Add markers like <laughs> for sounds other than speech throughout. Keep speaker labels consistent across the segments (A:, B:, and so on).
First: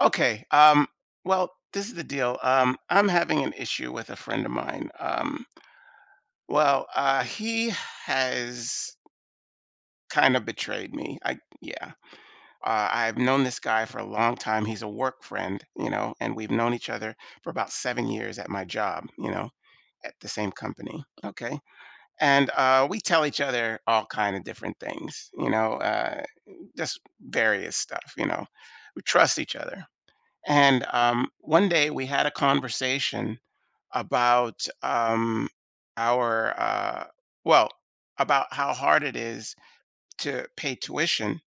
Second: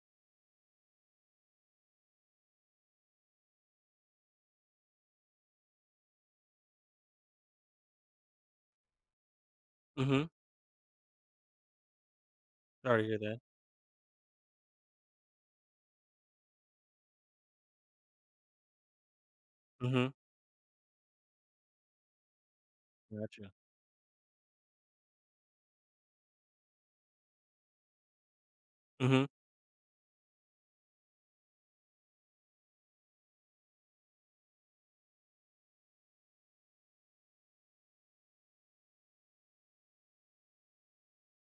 A: Okay. Well, this is the deal. I'm having an issue with a friend of mine. He has
B: Mhm.
A: kind of betrayed me. I Yeah.
B: Sorry to
A: I've
B: hear that.
A: known this guy for a long time. He's a work friend, you know, and we've known each other for about 7 years at my job, you know,
B: Mhm.
A: at the same company. Okay, and we tell each
B: Gotcha.
A: other all kind of different things, just various stuff, you know. We
B: Mhm.
A: trust each other. And one day we had a conversation about our, uh, well, about how hard it is to pay tuition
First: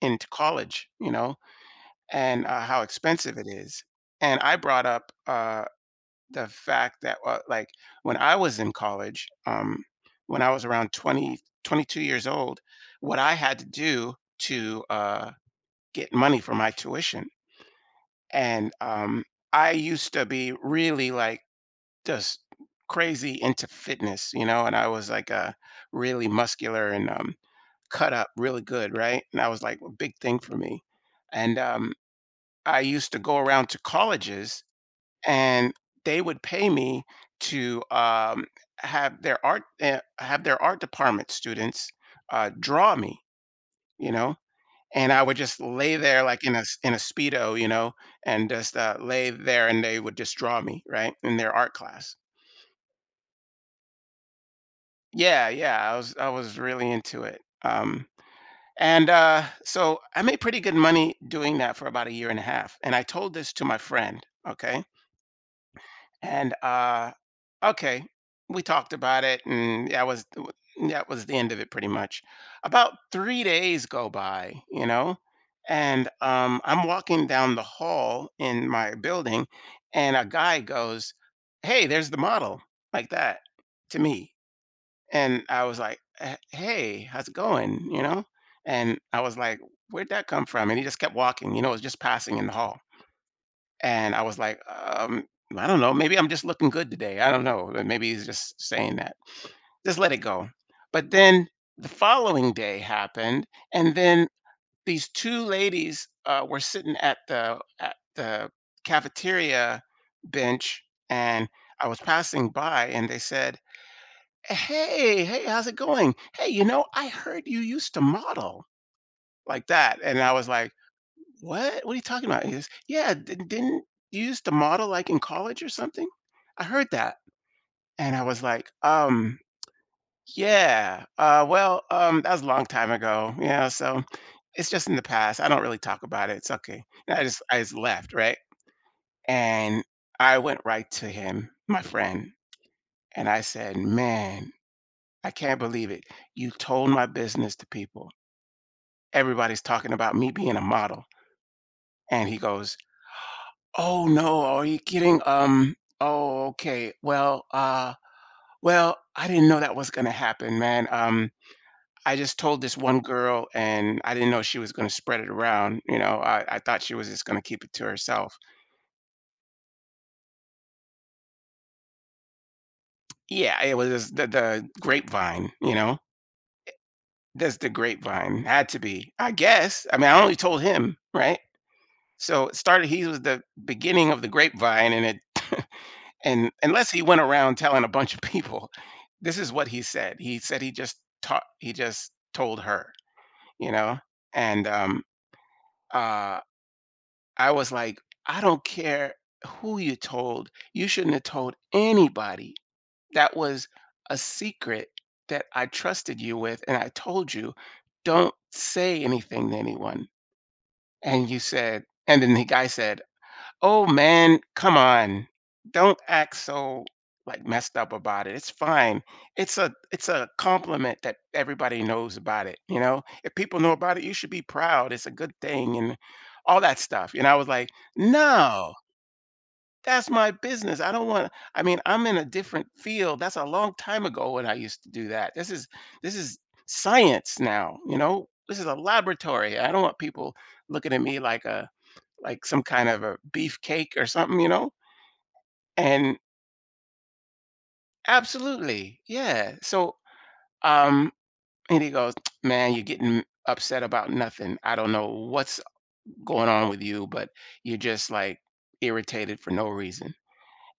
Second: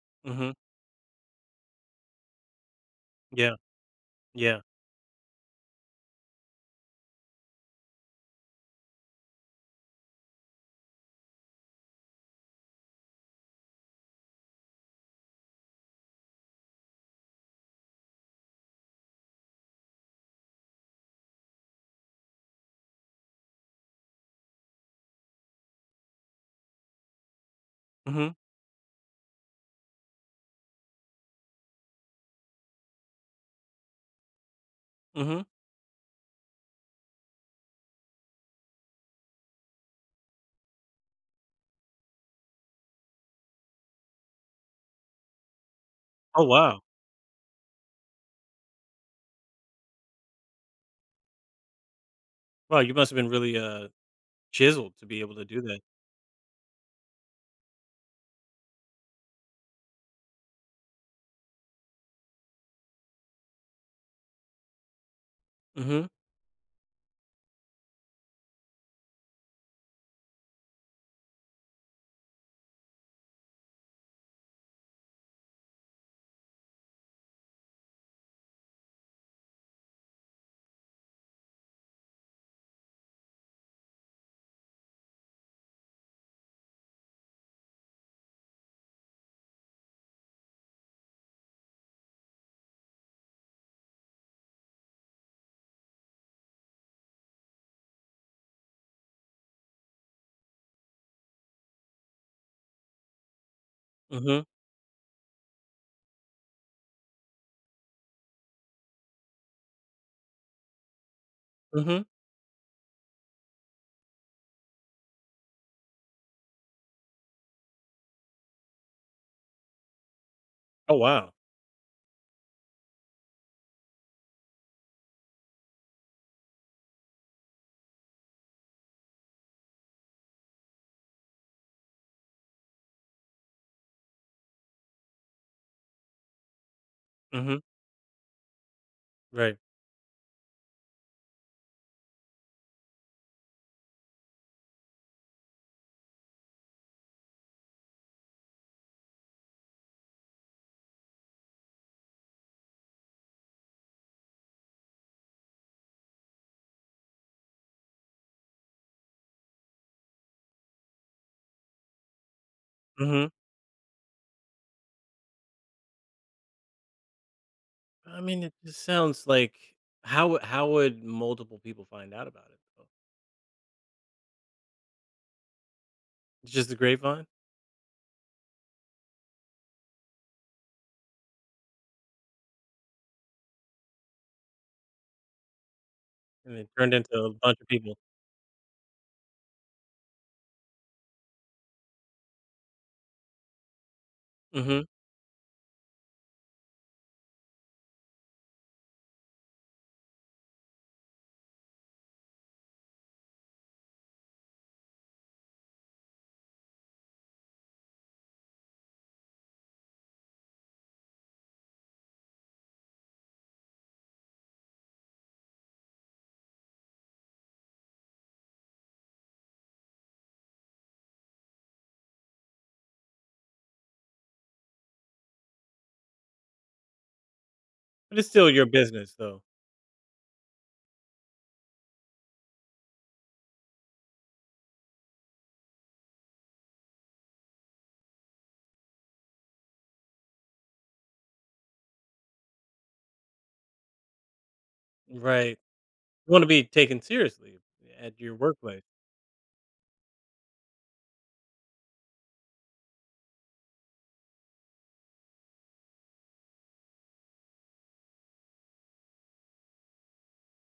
A: into
B: Mhm.
A: college, you know, and how expensive it
B: Yeah.
A: is. And I
B: Yeah.
A: brought up the fact that, like, when I was in college, when I was around 22 years old, what I had to do to get money for my tuition, and I used to be really like just crazy into fitness, you know, and I was like a really muscular and cut up
B: Mhm.
A: really good, right? And that was like a big thing for me. And I used to go around to colleges
B: Mhm.
A: and they would pay me to have their art have their art department students draw me, you know, and I would just lay there like
B: Oh,
A: in a s
B: wow.
A: in a Speedo, you know, and just, lay there and they would just draw me, right, in their art class.
B: Wow, you must've been really, chiseled to be able to
A: Yeah,
B: do
A: yeah,
B: that.
A: I was really into it. And so I made pretty good money doing that for about a year and a half, and I told this to my friend, okay?
B: Mhm.
A: And okay, we talked about it, and that was the end of it pretty much. About 3 days go by, you know, and I'm walking down the hall in my building and a guy goes, "Hey, there's the model." Like that to me. And I was like, "Hey, how's it going?" you know? And I was like, "Where'd that come from?" And he just kept walking, you know, it was just passing in the hall. And I was like, I don't know. Maybe I'm just looking good today. I don't know. But maybe he's just saying that. Just let it go. But then the following day happened, and then
B: Mhm.
A: these two ladies were sitting at the cafeteria bench, and I was
B: Mhm.
A: passing by, and they said, "Hey, hey, how's it going? Hey, you know, I heard you used to model." Like that, and I was like,
B: Oh, wow.
A: "What? What are you talking about?" He goes, "Yeah, di didn't you use the model, like, in college or something? I heard that." And I was like, " yeah, that was a long time ago, you know, so it's just in the past, I don't really talk about it, it's okay." And I just I
B: Mhm.
A: just left, right?
B: Right.
A: And I went right to him, my friend, and I said, "Man, I can't believe it. You told my business to people. Everybody's talking about me being a model." And he goes, "Oh no, are you kidding? Oh, okay. Well, I didn't know that was gonna happen, man. I just told this one
B: Mhm.
A: girl and I didn't know she was gonna spread it around. You know, I thought she was just gonna keep it to
B: I
A: herself.
B: mean, it just sounds like how would multiple people find out about it, though?
A: Yeah, it was just the grapevine, you know?
B: It's just the grapevine?
A: That's the grapevine. Had to be, I guess. I mean, I only told him, right? So it started, he was the beginning of the grapevine and it <laughs> and
B: And it
A: unless
B: turned
A: he
B: into
A: went
B: a
A: around
B: bunch of
A: telling a
B: people.
A: bunch of <laughs> people. This is what he said, he said he just told her, you know. And
B: Mhm.
A: uh I was like, I don't care who you told, you shouldn't have told anybody. That was a secret that I trusted you with, and I told you, don't say anything to anyone. And you said, and then the guy said, "Oh man, come on. Don't act so like messed up about it. It's fine. It's a compliment that everybody knows about it, you know? If people know about it, you should be proud. It's a good thing," and all that stuff. And I was like,
B: But it's still your
A: "No,
B: business, though.
A: that's my business. I don't want I mean, I'm in a different field. That's a long time ago when I used to do that. This is science now, you know? This is a laboratory. I don't want people looking at me like a like some kind of a beefcake or something, you know?
B: Right.
A: And
B: You wanna be taken seriously at your workplace.
A: absolutely, yeah. So, um, and he goes, <tsk> man, you're getting upset about nothing. I don't know what's going on with you, but you're just like irritated for no reason.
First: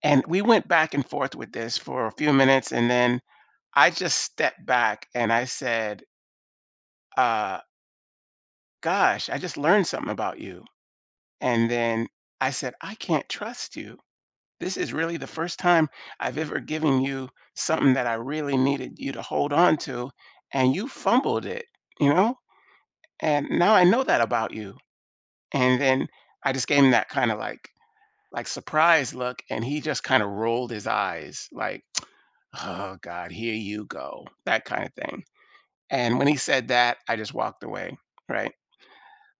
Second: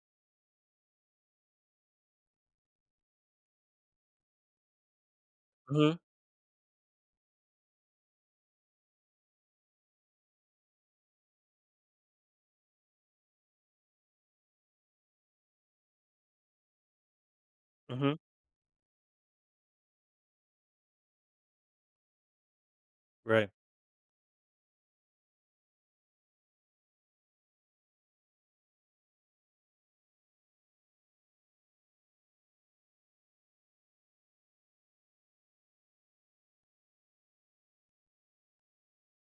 A: And we went back and forth with this for a few minutes, and then I just stepped back and I
B: Mhm.
A: said, uh, gosh, I just learned something about you. And then I said, I can't trust you. This is really the first time I've ever given you something that
B: Mhm.
A: I really needed you to hold on to, and you fumbled it, you know? And
B: Right.
A: now I know that about you. And then I just gave him that kind of like surprise look, and he just kind of rolled his eyes, like, oh God, here you go, that kind of thing. And when he said that, I just walked away, right?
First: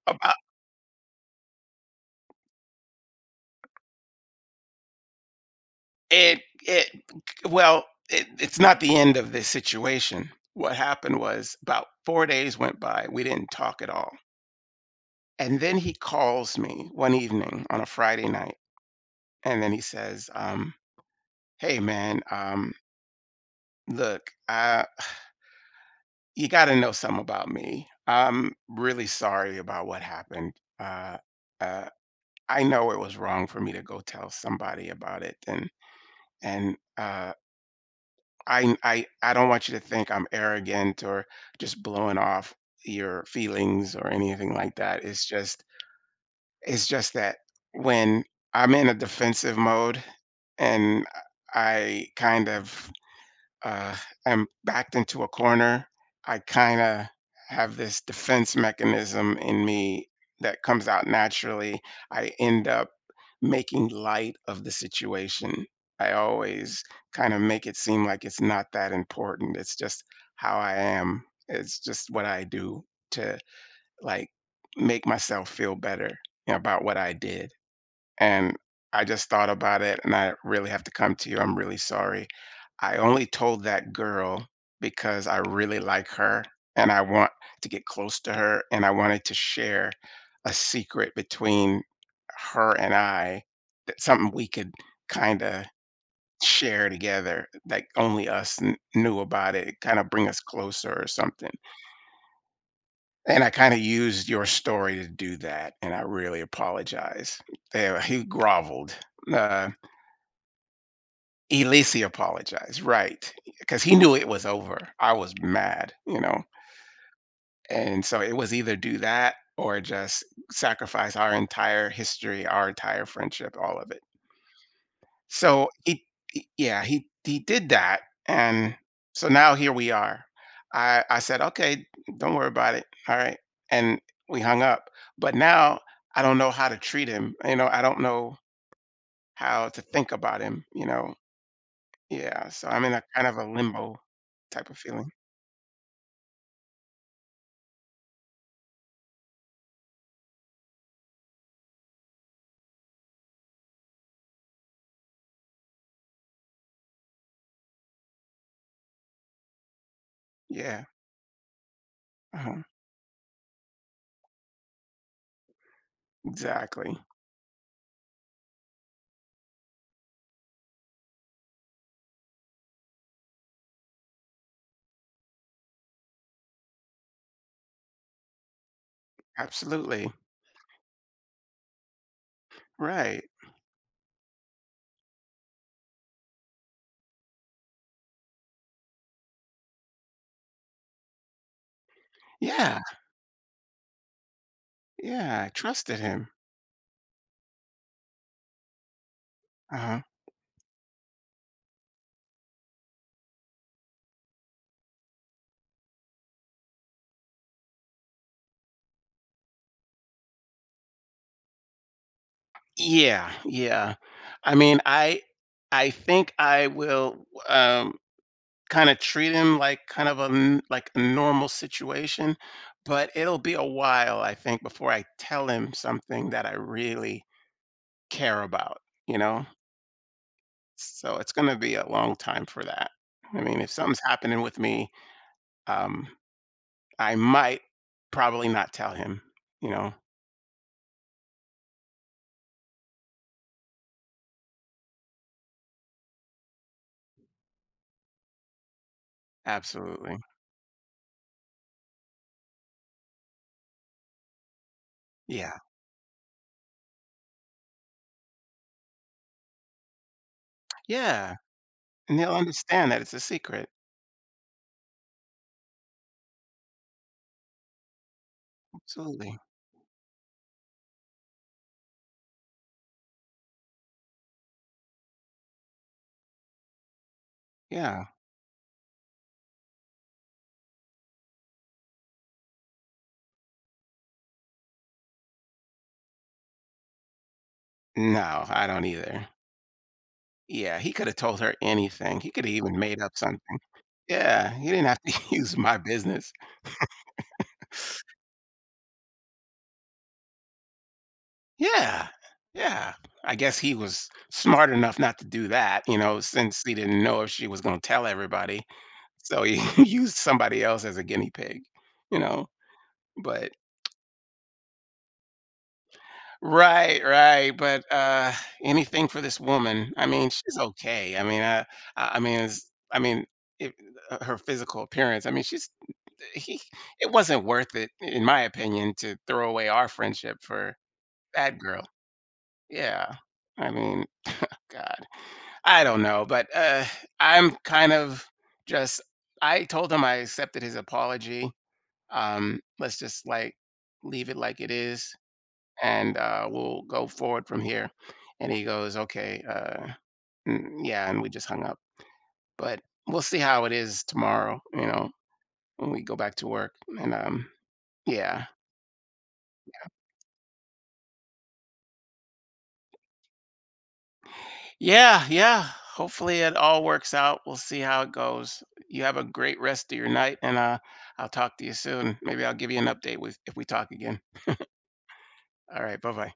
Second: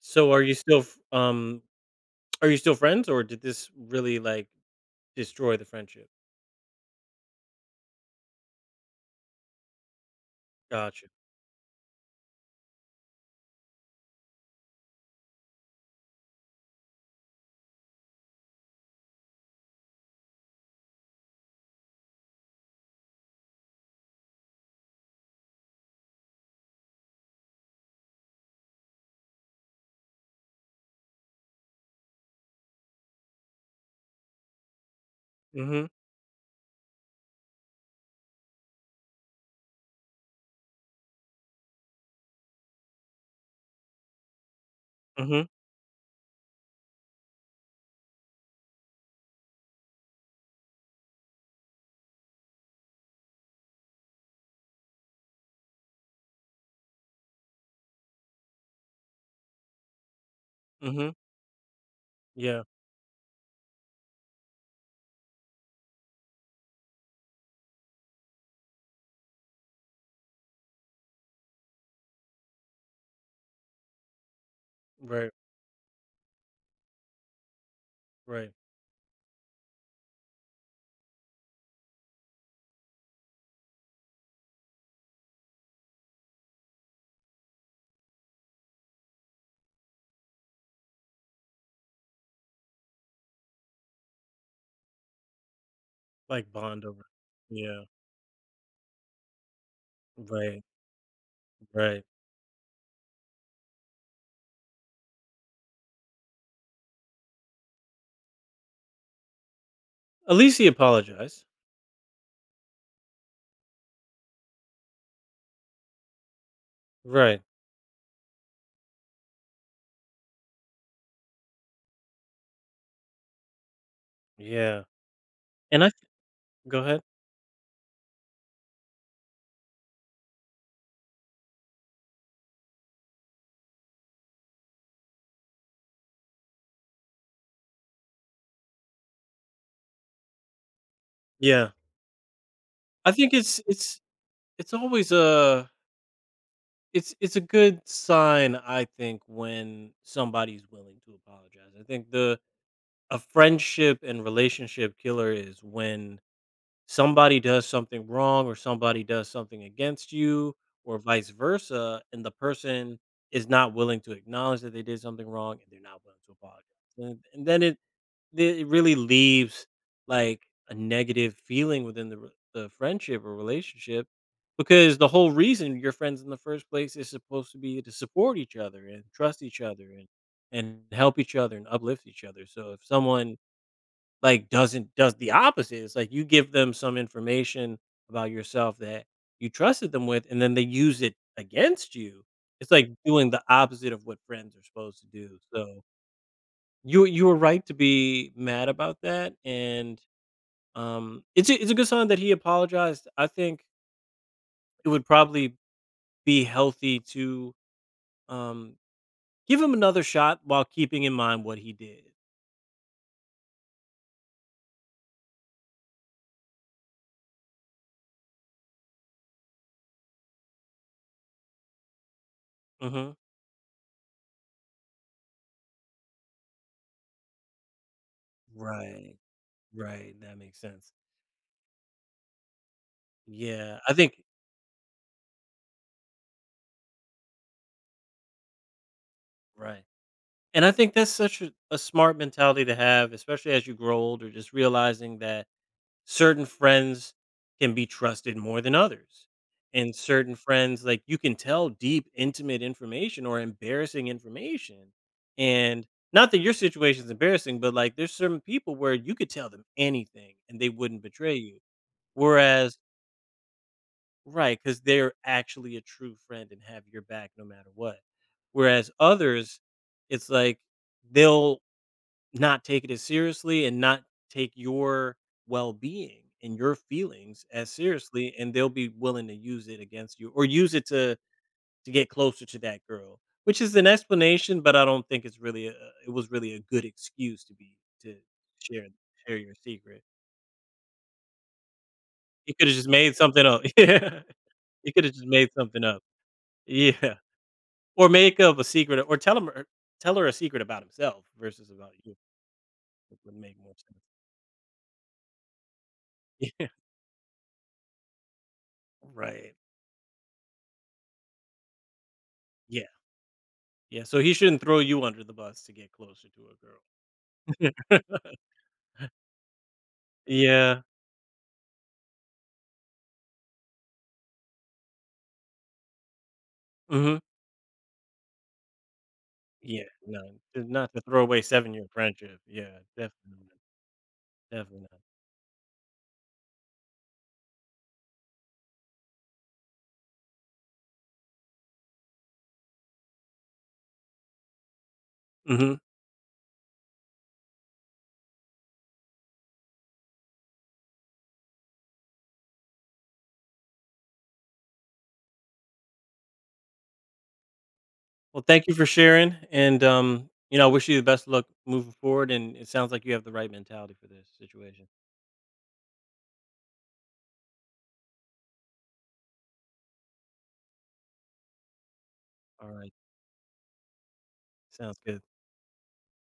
B: So are you still f are you still friends, or did this really, like, destroy the friendship?
A: It Well, it's not the end of this situation. What
B: Gotcha.
A: happened was about 4 days went by, we didn't talk at all, and then he calls me one evening on a Friday night, and then he says, "Hey, man, look, you gotta know something about me. I'm really sorry about what happened. Uh, uh, I know it was wrong for me to go tell somebody about it, and
B: Mhm,
A: and, uh I don't want you to think I'm arrogant or just blowing off your feelings or anything like that.
B: mhm,
A: It's just that when I'm in a defensive mode and I kind of uh, I'm backed into a corner, I kind of have this defense mechanism in me that comes out
B: mhm.
A: naturally. I
B: Yeah,
A: end up making light of the situation. I always kind of make it seem like it's not that important. It's just how I am. It's just what I do to like make
B: right,
A: myself feel better about what I did.
B: right.
A: And I just thought about it, and I really have to come to you. I'm really sorry. I only told that girl because I really like her and I want to get close to her, and I wanted to share a secret between her and I, that something we could kind of
B: Like, bond
A: share
B: over.
A: together,
B: Yeah,
A: like only us knew about it, kind of bring us
B: right,
A: closer or something.
B: right.
A: And I kind of used your story to do that, and I really apologize. Yeah, he groveled. Uh,
B: At least he apologized.
A: Elisey apologized, right? <laughs> Because he knew it was over. I was mad, you know,
B: Right,
A: and so it was either do that or just sacrifice our entire history, our entire friendship, all of it.
B: yeah,
A: So
B: and
A: he
B: go
A: yeah,
B: ahead.
A: he did that, and so now here we are. I said, "Okay, don't worry about it, alright," and we hung up, but now I don't know how to treat him, you know, I don't know how to think about him, you know.
B: Yeah.
A: Yeah, so I'm in a
B: I
A: kind
B: think
A: of a limbo type
B: it's
A: of feeling.
B: always a it's a good sign, I think, when somebody's willing to apologize. I think the a friendship and relationship killer is when somebody does something wrong or somebody does something against you
A: Yeah,
B: or vice versa and the
A: uh-huh,
B: person is not willing to acknowledge that they did something wrong and they're not willing to apologize,
A: exactly.
B: and then it really leaves like a negative feeling within the, the friendship or relationship, because the whole reason you're friends in the first place is supposed to be to support each other and trust each other
A: Absolutely,
B: and help each other and uplift each other. So if
A: right.
B: someone, like, doesn't does the opposite. It's like you give them some information about yourself that you trusted them with, and then they use it against you. It's
A: Yeah,
B: like doing the opposite of what friends are supposed to do.
A: yeah, I
B: So
A: trusted him.
B: you were right to be mad about that,
A: Uh-huh.
B: and it's a good sign that he apologized. I think it would probably be healthy to um give him another shot while keeping in mind what he did.
A: Yeah, yeah. I mean, I think I will, kinda treat him like kind of a n like a normal situation, but
B: Hmm.
A: it'll be a while, I think, before I tell him something that I really care about,
B: Right,
A: you know?
B: right. That makes sense.
A: So it's gonna be a long time for that. I mean, if
B: Yeah, I
A: something's
B: think.
A: happening with me, um, I might probably not tell him, you
B: Right.
A: know?
B: And I think that's such a smart mentality to have, especially as you grow older, just realizing that certain friends can be trusted more than others. And
A: Absolutely.
B: certain friends, like, you can tell deep, intimate information or embarrassing information.
A: Yeah.
B: And not that your situation is embarrassing, but, like, there's certain people where you could tell them anything and they wouldn't
A: Yeah,
B: betray you.
A: and he'll
B: Whereas,
A: understand that it's a secret.
B: right, because they're actually a true friend and have your back no matter what. Whereas
A: Absolutely.
B: others, it's like, they'll not take it as seriously and not take your well-being and your feelings as
A: Yeah.
B: seriously, and they'll be willing to use it against you or use it to get closer to that girl, which is an explanation, but I don't think it's really a it was really a good excuse to be to
A: No, I
B: share
A: don't either.
B: share your secret.
A: Yeah, he coulda told her anything. He coulda
B: You coulda
A: even
B: just
A: made up
B: made something
A: something.
B: up. <laughs> Yeah.
A: Yeah, he didn't
B: You
A: have
B: coulda
A: to
B: just
A: <laughs>
B: made
A: use my
B: something up.
A: business.
B: Yeah. Or make up a secret or tell him or tell her a secret about himself versus about
A: Yeah,
B: you.
A: yeah.
B: It would
A: I
B: make
A: guess
B: more
A: he
B: sense.
A: was smart enough not to do that, you know,
B: <laughs>
A: since
B: Yeah.
A: he didn't know if she was gonna tell everybody. So
B: Right.
A: he <laughs> used somebody else as a guinea pig, you know?
B: Yeah.
A: But
B: Yeah, so he shouldn't throw you under the bus to get closer to a girl.
A: right, right, but,
B: <laughs>
A: anything for this woman. I mean, she's
B: Yeah.
A: okay. I mean, it's I mean, it her physical appearance, I mean, she's he it
B: Mhm.
A: wasn't worth it, in my opinion, to throw away
B: Yeah,
A: our friendship for
B: not to throw away
A: that girl.
B: 7-year friendship. Yeah,
A: Yeah.
B: definitely not,
A: I mean, <laughs>
B: definitely not.
A: God, I don't know, but, I'm kind of just. I told him I accepted his apology. Let's just like leave it like it is,
B: Mhm.
A: and we'll go forward from here. And he goes, okay, yeah, and we just hung up. But we'll see how it is tomorrow, you know, when we go back to work. And
B: Well,
A: yeah,
B: thank you for sharing, and, you know, I wish you the best of luck moving forward, and it sounds like you have the right mentality for this situation.
A: yeah, yeah. Hopefully it all works out. We'll see how it goes. You have a great rest of your night, and I'll talk to you soon. Maybe I'll give you an
B: Alright,
A: update with if we talk again.
B: sounds good.
A: All right, bye bye.